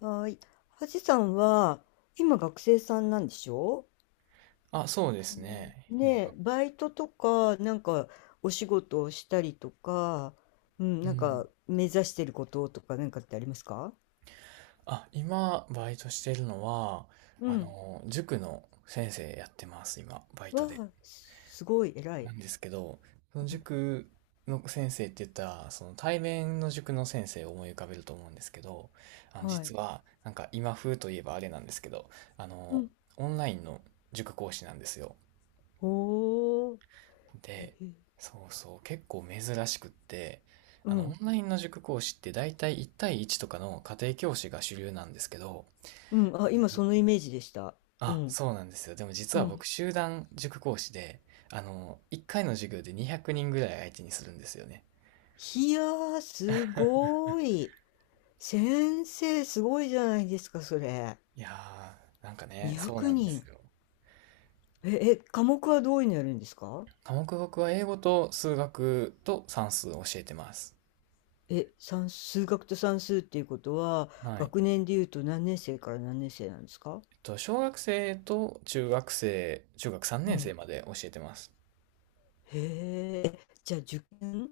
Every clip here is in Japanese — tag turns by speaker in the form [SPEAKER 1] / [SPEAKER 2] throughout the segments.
[SPEAKER 1] はーい。はじさんは、今学生さんなんでしょ？
[SPEAKER 2] あ、そうですね。
[SPEAKER 1] ね
[SPEAKER 2] 今
[SPEAKER 1] え、
[SPEAKER 2] が。
[SPEAKER 1] バイトとか、お仕事をしたりとか、うん、
[SPEAKER 2] うん。
[SPEAKER 1] 目指してることとか、なんかってありますか？
[SPEAKER 2] あ、今、バイトしてるのは、
[SPEAKER 1] うん。
[SPEAKER 2] 塾の先生やってます、今、バイ
[SPEAKER 1] わ
[SPEAKER 2] トで。
[SPEAKER 1] あ、すごい、偉
[SPEAKER 2] な
[SPEAKER 1] い。
[SPEAKER 2] んですけど、その
[SPEAKER 1] うん。
[SPEAKER 2] 塾の先生って言ったら、その対面の塾の先生を思い浮かべると思うんですけど、
[SPEAKER 1] はい。
[SPEAKER 2] 実は、なんか今風といえばあれなんですけど、あ
[SPEAKER 1] う
[SPEAKER 2] の、
[SPEAKER 1] ん。
[SPEAKER 2] オンラインの塾講師なんですよ。
[SPEAKER 1] おー。へ
[SPEAKER 2] で、
[SPEAKER 1] へ。
[SPEAKER 2] そうそう、結構珍しくって、
[SPEAKER 1] う
[SPEAKER 2] オ
[SPEAKER 1] ん。
[SPEAKER 2] ンラインの塾講師って大体1対1とかの家庭教師が主流なんですけど、
[SPEAKER 1] うん。
[SPEAKER 2] あ
[SPEAKER 1] あ、今
[SPEAKER 2] の、
[SPEAKER 1] そのイメージでした。う
[SPEAKER 2] あ、
[SPEAKER 1] ん。
[SPEAKER 2] そうなんですよ。でも実
[SPEAKER 1] う
[SPEAKER 2] は
[SPEAKER 1] ん。
[SPEAKER 2] 僕、集団塾講師で、1回の授業で200人ぐらい相手にするんですよね。
[SPEAKER 1] いやー、すごい。先生、すごいじゃないですか、それ。
[SPEAKER 2] いやー、なんかね、
[SPEAKER 1] 200
[SPEAKER 2] そうなんです
[SPEAKER 1] 人。
[SPEAKER 2] よ。
[SPEAKER 1] 科目はどういうのやるんですか？
[SPEAKER 2] 科目僕は英語と数学と算数を教えてます。
[SPEAKER 1] え、数学と算数っていうことは、
[SPEAKER 2] はい。
[SPEAKER 1] 学年でいうと何年生から何年生なんですか？
[SPEAKER 2] 小学生と中学生、中学3
[SPEAKER 1] う
[SPEAKER 2] 年生
[SPEAKER 1] ん。
[SPEAKER 2] まで教えてます。
[SPEAKER 1] へえ、じゃあ受験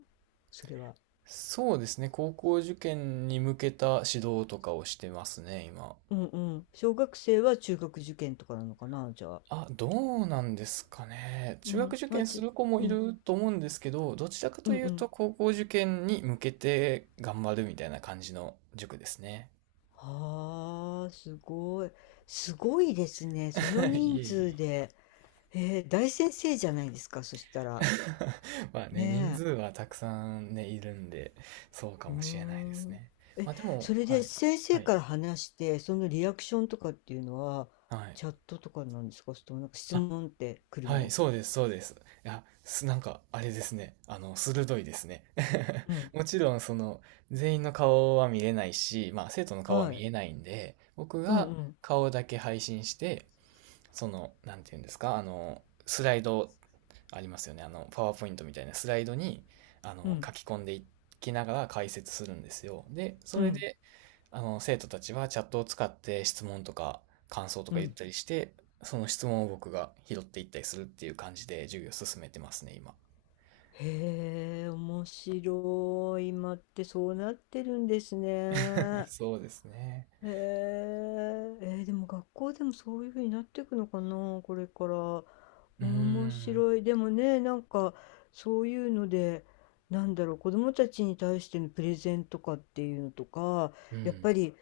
[SPEAKER 1] それは。
[SPEAKER 2] そうですね。高校受験に向けた指導とかをしてますね、今。
[SPEAKER 1] うんうん。小学生は中学受験とかなのかな、じゃあ。
[SPEAKER 2] あ、どうなんですかね。
[SPEAKER 1] う
[SPEAKER 2] 中学
[SPEAKER 1] ん。
[SPEAKER 2] 受験する子も
[SPEAKER 1] う
[SPEAKER 2] い
[SPEAKER 1] ん、
[SPEAKER 2] ると思うんですけど、どちらか
[SPEAKER 1] う
[SPEAKER 2] と
[SPEAKER 1] ん
[SPEAKER 2] い
[SPEAKER 1] う
[SPEAKER 2] うと
[SPEAKER 1] ん。
[SPEAKER 2] 高校受験に向けて頑張るみたいな感じの塾ですね。
[SPEAKER 1] はあ、すごい。すごいですね。その
[SPEAKER 2] い
[SPEAKER 1] 人
[SPEAKER 2] えい
[SPEAKER 1] 数
[SPEAKER 2] え。
[SPEAKER 1] で。えー、大先生じゃないですか、そしたら。
[SPEAKER 2] まあね、人
[SPEAKER 1] ね
[SPEAKER 2] 数
[SPEAKER 1] え。
[SPEAKER 2] はたくさんね、いるんで、そうか
[SPEAKER 1] うー
[SPEAKER 2] もしれないです
[SPEAKER 1] ん。
[SPEAKER 2] ね。
[SPEAKER 1] え、
[SPEAKER 2] まあで
[SPEAKER 1] そ
[SPEAKER 2] も、
[SPEAKER 1] れ
[SPEAKER 2] は
[SPEAKER 1] で
[SPEAKER 2] い。
[SPEAKER 1] 先
[SPEAKER 2] は
[SPEAKER 1] 生
[SPEAKER 2] い。
[SPEAKER 1] から話して、そのリアクションとかっていうのは、
[SPEAKER 2] はい。
[SPEAKER 1] チャットとかなんですか、それともなんか質問って来る
[SPEAKER 2] はい、
[SPEAKER 1] の？
[SPEAKER 2] そうです、そうです。いや、なんか、あれですね。鋭いですね。
[SPEAKER 1] う ん。
[SPEAKER 2] もちろん、その、全員の顔は見れないし、まあ、生徒の顔は
[SPEAKER 1] は
[SPEAKER 2] 見
[SPEAKER 1] い。
[SPEAKER 2] えないんで、僕
[SPEAKER 1] うん
[SPEAKER 2] が
[SPEAKER 1] うん。
[SPEAKER 2] 顔だけ配信して、その、なんていうんですか、スライドありますよね。パワーポイントみたいなスライドに、
[SPEAKER 1] うん。
[SPEAKER 2] 書き込んでいきながら解説するんですよ。で、そ
[SPEAKER 1] う
[SPEAKER 2] れ
[SPEAKER 1] ん。
[SPEAKER 2] で、生徒たちはチャットを使って質問とか感想と
[SPEAKER 1] う
[SPEAKER 2] か言っ
[SPEAKER 1] ん。
[SPEAKER 2] たりして、その質問を僕が拾っていったりするっていう感じで授業を進めてますね、今。
[SPEAKER 1] へえ、面白い。今ってそうなってるんですね。
[SPEAKER 2] そうですね。
[SPEAKER 1] へえ、えーでも学校でもそういうふうになっていくのかな、これから。
[SPEAKER 2] うー
[SPEAKER 1] 面
[SPEAKER 2] ん。
[SPEAKER 1] 白い。でもね、なんかそういうので、なんだろう、子供たちに対してのプレゼンとかっていうのとか、
[SPEAKER 2] う
[SPEAKER 1] やっ
[SPEAKER 2] ん。
[SPEAKER 1] ぱり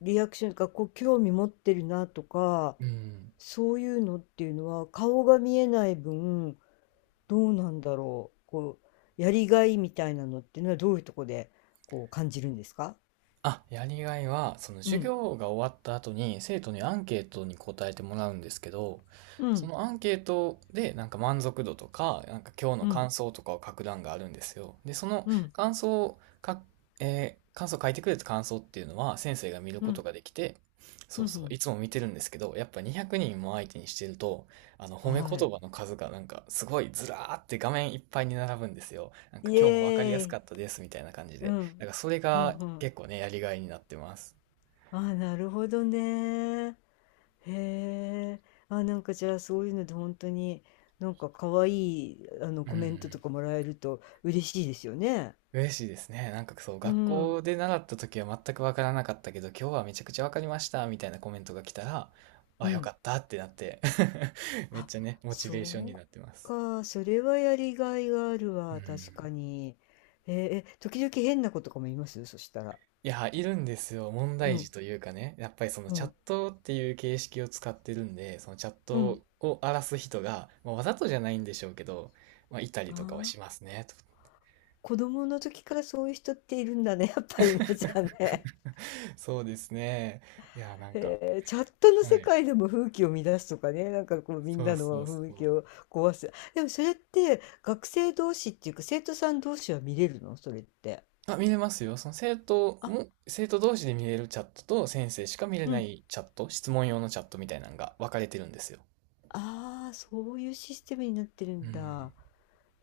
[SPEAKER 1] リアクションとか、こう興味持ってるなとか、
[SPEAKER 2] うん。
[SPEAKER 1] そういうのっていうのは顔が見えない分、どうなんだろう、こうやりがいみたいなのっていうのはどういうとこでこう感じるんですか？
[SPEAKER 2] あ、やりがいは、その
[SPEAKER 1] う
[SPEAKER 2] 授
[SPEAKER 1] ん、
[SPEAKER 2] 業が終わった後に生徒にアンケートに答えてもらうんですけど、
[SPEAKER 1] う
[SPEAKER 2] そ
[SPEAKER 1] ん、
[SPEAKER 2] のアンケートでなんか満足度とか、なんか今日の
[SPEAKER 1] うん、
[SPEAKER 2] 感想とかを書く欄があるんですよ。で、その
[SPEAKER 1] うん、
[SPEAKER 2] 感想をか、えー感想書いてくれた感想っていうのは先生が見る
[SPEAKER 1] う
[SPEAKER 2] こと
[SPEAKER 1] ん、
[SPEAKER 2] ができて、そ
[SPEAKER 1] う
[SPEAKER 2] う
[SPEAKER 1] ん、う
[SPEAKER 2] そう、い
[SPEAKER 1] ん、
[SPEAKER 2] つも見てるんですけど、やっぱ200人も相手にしてると、あの褒め
[SPEAKER 1] は
[SPEAKER 2] 言
[SPEAKER 1] い。
[SPEAKER 2] 葉の数がなんかすごいずらーって画面いっぱいに並ぶんですよ。なんか
[SPEAKER 1] イ
[SPEAKER 2] 今日もわかりや
[SPEAKER 1] エ
[SPEAKER 2] す
[SPEAKER 1] ー
[SPEAKER 2] か
[SPEAKER 1] イ。
[SPEAKER 2] ったですみたいな感じ
[SPEAKER 1] う
[SPEAKER 2] で。な
[SPEAKER 1] ん、
[SPEAKER 2] んかそれ
[SPEAKER 1] う
[SPEAKER 2] が
[SPEAKER 1] ん、うん。
[SPEAKER 2] 結構ね、やりがいになってます。
[SPEAKER 1] あ、なるほどね。へえ。あ、なんかじゃあそういうので本当になんか可愛いあの
[SPEAKER 2] う
[SPEAKER 1] コメントと
[SPEAKER 2] ん。
[SPEAKER 1] かもらえると嬉しいですよね。
[SPEAKER 2] 嬉しいですね。なんかそう、
[SPEAKER 1] う
[SPEAKER 2] 学
[SPEAKER 1] ん、
[SPEAKER 2] 校で習った時は全くわからなかったけど、今日はめちゃくちゃわかりましたみたいなコメントが来たら、
[SPEAKER 1] う
[SPEAKER 2] あ、よか
[SPEAKER 1] ん。
[SPEAKER 2] ったってなって めっ
[SPEAKER 1] あ、
[SPEAKER 2] ちゃね、モチ
[SPEAKER 1] そ
[SPEAKER 2] ベーションに
[SPEAKER 1] う
[SPEAKER 2] なってます。
[SPEAKER 1] か。それはやりがいがある
[SPEAKER 2] う
[SPEAKER 1] わ。確か
[SPEAKER 2] ん。
[SPEAKER 1] に。えー、え、時々変な子とかもいますそしたら？
[SPEAKER 2] いや、いるんですよ。問
[SPEAKER 1] う
[SPEAKER 2] 題児
[SPEAKER 1] ん、
[SPEAKER 2] というかね、やっぱりその
[SPEAKER 1] う
[SPEAKER 2] チャッ
[SPEAKER 1] ん、
[SPEAKER 2] トっていう形式を使ってるんで、そのチャッ
[SPEAKER 1] う
[SPEAKER 2] ト
[SPEAKER 1] ん。
[SPEAKER 2] を荒らす人が、まあ、わざとじゃないんでしょうけど、まあ、いたり
[SPEAKER 1] あ
[SPEAKER 2] とかは
[SPEAKER 1] あ、
[SPEAKER 2] しますね。と
[SPEAKER 1] 子供の時からそういう人っているんだね。やっぱりね、じゃあね。
[SPEAKER 2] そうですね。いや、なんか、
[SPEAKER 1] へえ、チャットの
[SPEAKER 2] は
[SPEAKER 1] 世
[SPEAKER 2] い。
[SPEAKER 1] 界でも風紀を乱すとかね、なんかこうみん
[SPEAKER 2] そ
[SPEAKER 1] な
[SPEAKER 2] うそう
[SPEAKER 1] の雰囲気
[SPEAKER 2] そ
[SPEAKER 1] を壊す。でもそれって学生同士っていうか生徒さん同士は見れるのそれって？
[SPEAKER 2] う。あ、見れますよ。その生徒
[SPEAKER 1] あ、
[SPEAKER 2] も、生徒同士で見れるチャットと先生しか見れ
[SPEAKER 1] う
[SPEAKER 2] な
[SPEAKER 1] ん。
[SPEAKER 2] いチャット、質問用のチャットみたいなのが分かれてるんですよ。
[SPEAKER 1] ああ、そういうシステムになってる
[SPEAKER 2] う
[SPEAKER 1] ん
[SPEAKER 2] ん。
[SPEAKER 1] だ。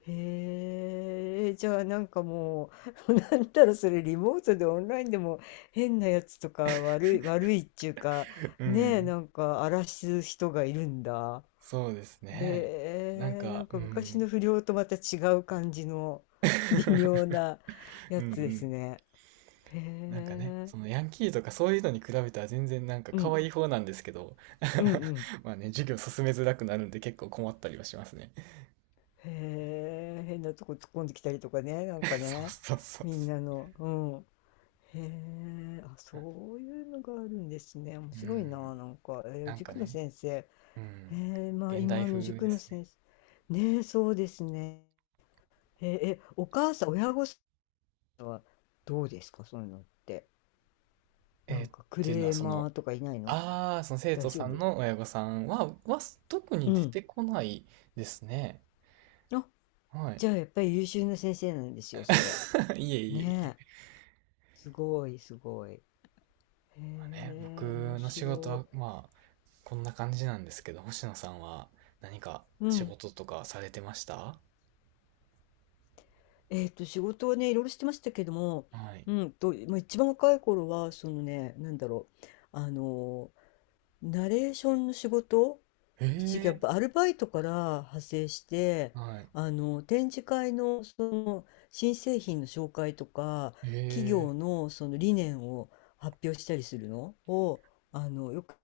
[SPEAKER 1] へえ、じゃあなんかもう、なんだろう、それリモートでオンラインでも変なやつとか悪い、悪いっていうか、
[SPEAKER 2] う
[SPEAKER 1] ねえ、
[SPEAKER 2] ん。
[SPEAKER 1] なんか荒らす人がいるんだ。
[SPEAKER 2] そうですね。
[SPEAKER 1] へ
[SPEAKER 2] なん
[SPEAKER 1] え、な
[SPEAKER 2] か、
[SPEAKER 1] ん
[SPEAKER 2] う
[SPEAKER 1] か昔
[SPEAKER 2] ん。
[SPEAKER 1] の不良とまた違う感じの 微妙 なや
[SPEAKER 2] うんう
[SPEAKER 1] つです
[SPEAKER 2] ん。
[SPEAKER 1] ね。へ
[SPEAKER 2] なんかね、
[SPEAKER 1] え、
[SPEAKER 2] そのヤンキーとかそういうのに比べたら全然なんか
[SPEAKER 1] う
[SPEAKER 2] 可
[SPEAKER 1] ん、
[SPEAKER 2] 愛い方なんですけど、
[SPEAKER 1] うん、うん。
[SPEAKER 2] まあね、授業進めづらくなるんで結構困ったりはしますね。
[SPEAKER 1] へえ、変なとこ突っ込んできたりとかね、な んかね、
[SPEAKER 2] そうそうそう
[SPEAKER 1] みん
[SPEAKER 2] そ
[SPEAKER 1] なの、うん。へえ、あ、
[SPEAKER 2] う。
[SPEAKER 1] そういうのがあるんですね。面
[SPEAKER 2] う
[SPEAKER 1] 白い
[SPEAKER 2] ん。
[SPEAKER 1] な、なんか。えー
[SPEAKER 2] なんか
[SPEAKER 1] 塾の
[SPEAKER 2] ね、
[SPEAKER 1] 先生。へ
[SPEAKER 2] うん。
[SPEAKER 1] え、まあ
[SPEAKER 2] 現代
[SPEAKER 1] 今
[SPEAKER 2] 風
[SPEAKER 1] の塾
[SPEAKER 2] で
[SPEAKER 1] の
[SPEAKER 2] すね。
[SPEAKER 1] 先生。ねえ、そうですね。へえ、えお母さん、親御さん、どうですか、そういうのって。な
[SPEAKER 2] えー
[SPEAKER 1] ん
[SPEAKER 2] っ
[SPEAKER 1] かク
[SPEAKER 2] ていうのは、
[SPEAKER 1] レー
[SPEAKER 2] その、
[SPEAKER 1] マーとかいないの？
[SPEAKER 2] ああ、その生徒
[SPEAKER 1] 大
[SPEAKER 2] さ
[SPEAKER 1] 丈
[SPEAKER 2] ん
[SPEAKER 1] 夫？
[SPEAKER 2] の親御さんは、特
[SPEAKER 1] う
[SPEAKER 2] に出
[SPEAKER 1] ん。
[SPEAKER 2] てこないですね。
[SPEAKER 1] あ、
[SPEAKER 2] は
[SPEAKER 1] じ
[SPEAKER 2] い。
[SPEAKER 1] ゃあやっぱり優秀な先生なんですよ、それ。
[SPEAKER 2] いえいえい
[SPEAKER 1] ねえ。
[SPEAKER 2] え。
[SPEAKER 1] すごい、すごい。へ
[SPEAKER 2] まあね、
[SPEAKER 1] え、面
[SPEAKER 2] 僕の仕事
[SPEAKER 1] 白
[SPEAKER 2] は、まあ、こんな感じなんですけど、星野さんは何か
[SPEAKER 1] い。う
[SPEAKER 2] 仕
[SPEAKER 1] ん。
[SPEAKER 2] 事とかされてました？
[SPEAKER 1] えっと、仕事はね、いろいろしてましたけども、
[SPEAKER 2] はい。
[SPEAKER 1] うんと、まあ、一番若い頃は、そのね、なんだろう。あのナレーションの仕事一時やっ
[SPEAKER 2] え
[SPEAKER 1] ぱアルバイトから派生して
[SPEAKER 2] え。はい。
[SPEAKER 1] あの展示会のその新製品の紹介とか企
[SPEAKER 2] ええ。
[SPEAKER 1] 業のその理念を発表したりするのをあのよく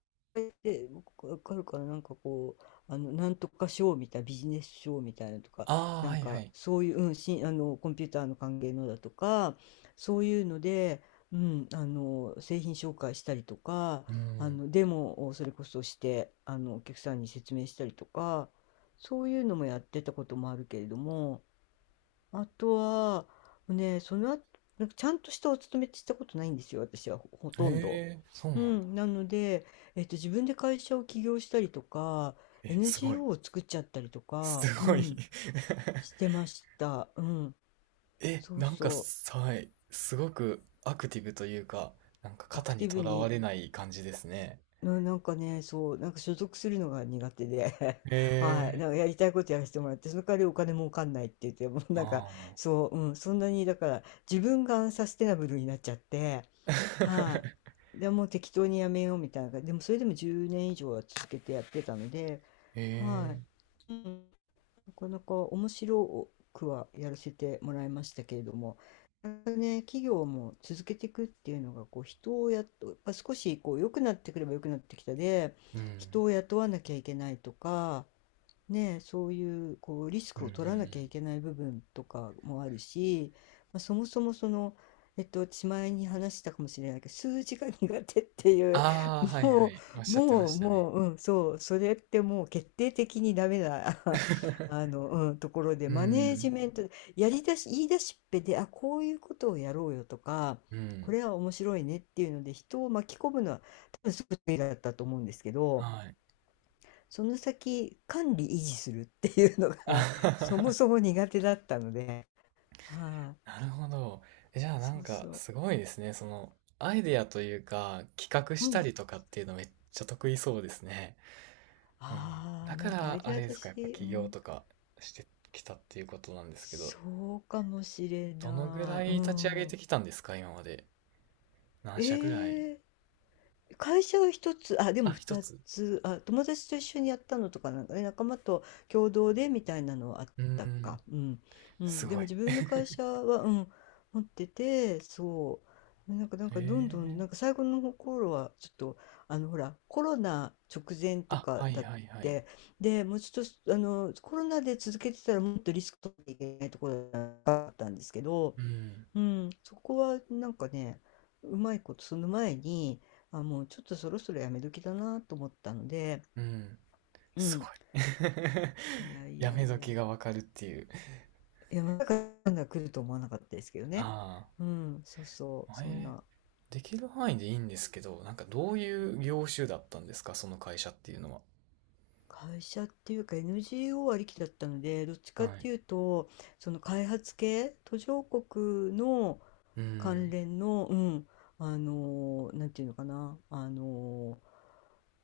[SPEAKER 1] で僕わかるからなんかこうあのなんとかショーみたいなビジネスショーみたいなのとか
[SPEAKER 2] ああ、
[SPEAKER 1] な
[SPEAKER 2] は
[SPEAKER 1] ん
[SPEAKER 2] いは
[SPEAKER 1] か
[SPEAKER 2] い。
[SPEAKER 1] そういう、うん、あのコンピューターの関係のだとかそういうので、うん、あの製品紹介したりとか
[SPEAKER 2] う
[SPEAKER 1] あ
[SPEAKER 2] ん。
[SPEAKER 1] のデモをそれこそしてあのお客さんに説明したりとかそういうのもやってたこともあるけれどもあとは、ね、その後、なんかちゃんとしたお勤めってしたことないんですよ、私はほとんど。
[SPEAKER 2] ええ、そう
[SPEAKER 1] う
[SPEAKER 2] なんだ。
[SPEAKER 1] ん、なので、えっと、自分で会社を起業したりとか、
[SPEAKER 2] え、すごい。
[SPEAKER 1] NGO を作っちゃったりと
[SPEAKER 2] す
[SPEAKER 1] か、う
[SPEAKER 2] ごい。
[SPEAKER 1] ん、してました。うん、
[SPEAKER 2] え、
[SPEAKER 1] そう
[SPEAKER 2] なんか
[SPEAKER 1] そ
[SPEAKER 2] さ、はい、すごくアクティブというか、なんか
[SPEAKER 1] う、ア
[SPEAKER 2] 肩
[SPEAKER 1] クテ
[SPEAKER 2] に
[SPEAKER 1] ィ
[SPEAKER 2] と
[SPEAKER 1] ブ
[SPEAKER 2] らわ
[SPEAKER 1] に、
[SPEAKER 2] れない感じですね。
[SPEAKER 1] なんかね、そう、なんか所属するのが苦手で、
[SPEAKER 2] へ
[SPEAKER 1] はい、
[SPEAKER 2] え、
[SPEAKER 1] なんかやりたいことやらせてもらって、その代わりお金儲かんないって言って、もう
[SPEAKER 2] あ
[SPEAKER 1] なんか、
[SPEAKER 2] あ。
[SPEAKER 1] そう、うん、そんなに、だから、自分がアンサステナブルになっちゃって、は い。でもう適当にやめようみたいな感じ。でもそれでも10年以上は続けてやってたので、
[SPEAKER 2] へ
[SPEAKER 1] は
[SPEAKER 2] え、
[SPEAKER 1] い。うん、なかなか面白くはやらせてもらいましたけれども、なんかね、企業も続けていくっていうのが、こう人をやっと、やっぱ少しこう良くなってくれば良くなってきたで、
[SPEAKER 2] うん、
[SPEAKER 1] 人を雇わなきゃいけないとか、ね、そういうこうリス
[SPEAKER 2] うん、
[SPEAKER 1] ク
[SPEAKER 2] うん、う
[SPEAKER 1] を取らなきゃい
[SPEAKER 2] ん。
[SPEAKER 1] けない部分とかもあるし、まあ、そもそもその、えっと、私前に話したかもしれないけど数字が苦手っていう
[SPEAKER 2] ああ、はいは
[SPEAKER 1] もう
[SPEAKER 2] い、おっしゃってま
[SPEAKER 1] もう
[SPEAKER 2] したね。
[SPEAKER 1] もう、うん、そうそれってもう決定的にダメな あ の、うん、ところで
[SPEAKER 2] う
[SPEAKER 1] マネージ
[SPEAKER 2] ん、
[SPEAKER 1] メントやりだし言い出しっぺであこういうことをやろうよとか
[SPEAKER 2] う
[SPEAKER 1] こ
[SPEAKER 2] ん、
[SPEAKER 1] れは面白いねっていうので人を巻き込むのは多分すごく得意だったと思うんですけど。
[SPEAKER 2] はい。
[SPEAKER 1] その先管理維持するっていうの
[SPEAKER 2] あ
[SPEAKER 1] が
[SPEAKER 2] は
[SPEAKER 1] そも
[SPEAKER 2] は。
[SPEAKER 1] そも苦手だったので、はい、
[SPEAKER 2] なるほど。えじゃあな
[SPEAKER 1] そ
[SPEAKER 2] ん
[SPEAKER 1] う
[SPEAKER 2] か
[SPEAKER 1] そう、
[SPEAKER 2] すごいですね。そのアイデアというか企画
[SPEAKER 1] う
[SPEAKER 2] した
[SPEAKER 1] ん、
[SPEAKER 2] りとかっていうのめっちゃ得意そうですね。うん、
[SPEAKER 1] あ
[SPEAKER 2] だ
[SPEAKER 1] あ、
[SPEAKER 2] か
[SPEAKER 1] なんかアイ
[SPEAKER 2] ら、あ
[SPEAKER 1] デ
[SPEAKER 2] れ
[SPEAKER 1] ア
[SPEAKER 2] で
[SPEAKER 1] だ
[SPEAKER 2] すか、やっぱ
[SPEAKER 1] し、う
[SPEAKER 2] 起業
[SPEAKER 1] ん、
[SPEAKER 2] とかしてきたっていうことなんですけど、
[SPEAKER 1] そうかもしれ
[SPEAKER 2] どのぐ
[SPEAKER 1] な
[SPEAKER 2] ら
[SPEAKER 1] い、
[SPEAKER 2] い
[SPEAKER 1] う
[SPEAKER 2] 立ち上げて
[SPEAKER 1] ん、
[SPEAKER 2] きたんですか、今まで。何社ぐらい？
[SPEAKER 1] ええ会社は一つ、あ、でも
[SPEAKER 2] あ、一
[SPEAKER 1] 二
[SPEAKER 2] つ。
[SPEAKER 1] つ、あ、友達と一緒にやったのとかなんかね、仲間と共同でみたいなのはあっ
[SPEAKER 2] うー
[SPEAKER 1] た
[SPEAKER 2] ん、
[SPEAKER 1] か。うん。う
[SPEAKER 2] す
[SPEAKER 1] ん。で
[SPEAKER 2] ご
[SPEAKER 1] も
[SPEAKER 2] い。
[SPEAKER 1] 自分の会社は、うん、持ってて、そう。なんか、なん
[SPEAKER 2] え
[SPEAKER 1] かどんどん、な
[SPEAKER 2] え。
[SPEAKER 1] んか最後の頃は、ちょっと、あの、ほら、コロナ直前と
[SPEAKER 2] あ、
[SPEAKER 1] か
[SPEAKER 2] はい
[SPEAKER 1] だっ
[SPEAKER 2] はいはい。
[SPEAKER 1] て、で、もうちょっと、あの、コロナで続けてたらもっとリスク取っていけないところだったんですけど、
[SPEAKER 2] うん、
[SPEAKER 1] うん、そこはなんかね、うまいこと、その前に、あ、もうちょっとそろそろやめ時だなと思ったので、
[SPEAKER 2] うん、
[SPEAKER 1] う
[SPEAKER 2] すご
[SPEAKER 1] ん、
[SPEAKER 2] い。
[SPEAKER 1] いや い
[SPEAKER 2] や
[SPEAKER 1] や
[SPEAKER 2] め
[SPEAKER 1] いや、
[SPEAKER 2] 時がわかるっていう。
[SPEAKER 1] いや、まさかこんな来ると思わなかったですけどね。
[SPEAKER 2] あ
[SPEAKER 1] うん、そうそう、
[SPEAKER 2] あ、
[SPEAKER 1] そん
[SPEAKER 2] え
[SPEAKER 1] な。
[SPEAKER 2] ー、できる範囲でいいんですけど、なんかどういう業種だったんですか、その会社っていうのは。
[SPEAKER 1] 会社っていうか NGO ありきだったので、どっちかっ
[SPEAKER 2] はい。
[SPEAKER 1] ていうと、その開発系、途上国の
[SPEAKER 2] う
[SPEAKER 1] 関
[SPEAKER 2] ん、
[SPEAKER 1] 連の、うん、あのなんていうのかな、あの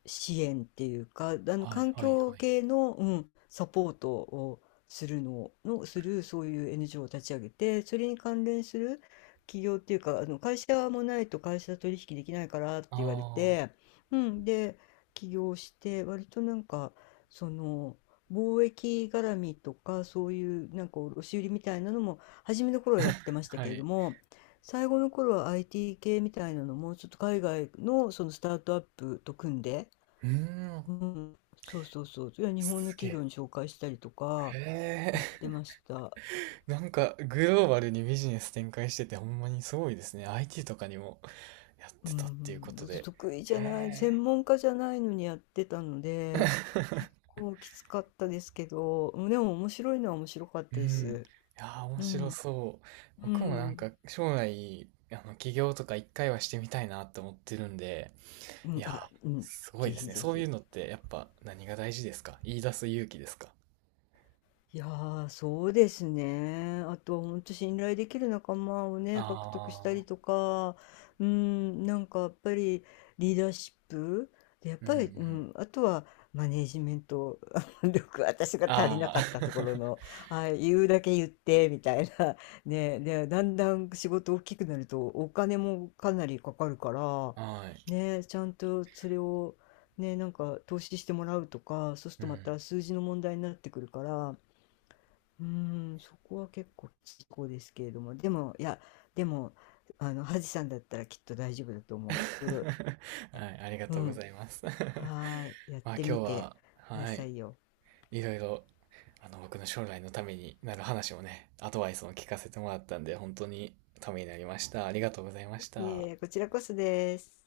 [SPEAKER 1] 支援っていうか、あの
[SPEAKER 2] はい
[SPEAKER 1] 環
[SPEAKER 2] はい
[SPEAKER 1] 境
[SPEAKER 2] はい。
[SPEAKER 1] 系の、うん、サポートをするのの、するそういう NGO を立ち上げて、それに関連する企業っていうか、あの会社もないと会社取引できないからって
[SPEAKER 2] あ
[SPEAKER 1] 言われ
[SPEAKER 2] あ、
[SPEAKER 1] て、うん、で、起業して、割となんか、その、貿易絡みとかそういうなんか卸売みたいなのも初めの頃はやってました
[SPEAKER 2] は
[SPEAKER 1] けれど
[SPEAKER 2] い。
[SPEAKER 1] も、最後の頃は IT 系みたいなのもちょっと海外のそのスタートアップと組んで、
[SPEAKER 2] うーん、
[SPEAKER 1] うん、そうそうそう、いや日本の
[SPEAKER 2] すげ
[SPEAKER 1] 企業
[SPEAKER 2] え。
[SPEAKER 1] に紹介したりとか
[SPEAKER 2] へ
[SPEAKER 1] やって
[SPEAKER 2] え。
[SPEAKER 1] ました。
[SPEAKER 2] なんか、グローバルにビジネス展開してて、ほんまにすごいですね。IT とかにもやっ
[SPEAKER 1] う
[SPEAKER 2] てたっていうこ
[SPEAKER 1] ん、
[SPEAKER 2] と
[SPEAKER 1] だって
[SPEAKER 2] で。
[SPEAKER 1] 得意じゃない、
[SPEAKER 2] へ
[SPEAKER 1] 専
[SPEAKER 2] え。
[SPEAKER 1] 門家じゃないのにやってたので、結 構きつかったですけど、でも面白いのは面白かっ
[SPEAKER 2] う
[SPEAKER 1] たで
[SPEAKER 2] ん。
[SPEAKER 1] す。
[SPEAKER 2] いやー、面
[SPEAKER 1] う
[SPEAKER 2] 白
[SPEAKER 1] ん、
[SPEAKER 2] そう。
[SPEAKER 1] う
[SPEAKER 2] 僕もなん
[SPEAKER 1] ん、
[SPEAKER 2] か、将来、起業とか一回はしてみたいなって思ってるんで、
[SPEAKER 1] う
[SPEAKER 2] い
[SPEAKER 1] ん、
[SPEAKER 2] や
[SPEAKER 1] あ、
[SPEAKER 2] ー、
[SPEAKER 1] うん、
[SPEAKER 2] すごい
[SPEAKER 1] ぜ
[SPEAKER 2] です
[SPEAKER 1] ひ
[SPEAKER 2] ね。
[SPEAKER 1] ぜ
[SPEAKER 2] そういう
[SPEAKER 1] ひ。
[SPEAKER 2] のって、やっぱ、何が大事ですか？言い出す勇気ですか？
[SPEAKER 1] いやー、そうですね。あとは本当信頼できる仲間をね、獲得した
[SPEAKER 2] あ
[SPEAKER 1] りと
[SPEAKER 2] あ
[SPEAKER 1] か、うん、なんかやっぱりリーダーシップで、やっ
[SPEAKER 2] ー、うん
[SPEAKER 1] ぱ
[SPEAKER 2] う
[SPEAKER 1] り、う
[SPEAKER 2] ん。
[SPEAKER 1] ん、あとはマネージメント 力、私が足りな
[SPEAKER 2] あ
[SPEAKER 1] かったところの、はい、言うだけ言って、みたいな。ね、で、だんだん仕事大きくなるとお金もかなりかかるから、
[SPEAKER 2] あ、はい。
[SPEAKER 1] ね、ちゃんとそれを、ね、なんか投資してもらうとか、そうする
[SPEAKER 2] う
[SPEAKER 1] とまた
[SPEAKER 2] ん。
[SPEAKER 1] 数字の問題になってくるから、うーん、そこは結構きこですけれども、でも、いや、でも、あの、ハジさんだったらきっと大丈夫だと思う。いろいろ、
[SPEAKER 2] はい、ありが
[SPEAKER 1] う
[SPEAKER 2] とうご
[SPEAKER 1] ん、
[SPEAKER 2] ざいます。
[SPEAKER 1] はーい、や っ
[SPEAKER 2] まあ今
[SPEAKER 1] て
[SPEAKER 2] 日
[SPEAKER 1] みて
[SPEAKER 2] は、
[SPEAKER 1] くだ
[SPEAKER 2] は
[SPEAKER 1] さ
[SPEAKER 2] い、
[SPEAKER 1] いよ。
[SPEAKER 2] いろいろ、僕の将来のためになる話をね、アドバイスも聞かせてもらったんで、本当にためになりました。ありがとうございまし
[SPEAKER 1] い
[SPEAKER 2] た。
[SPEAKER 1] え、こちらこそです。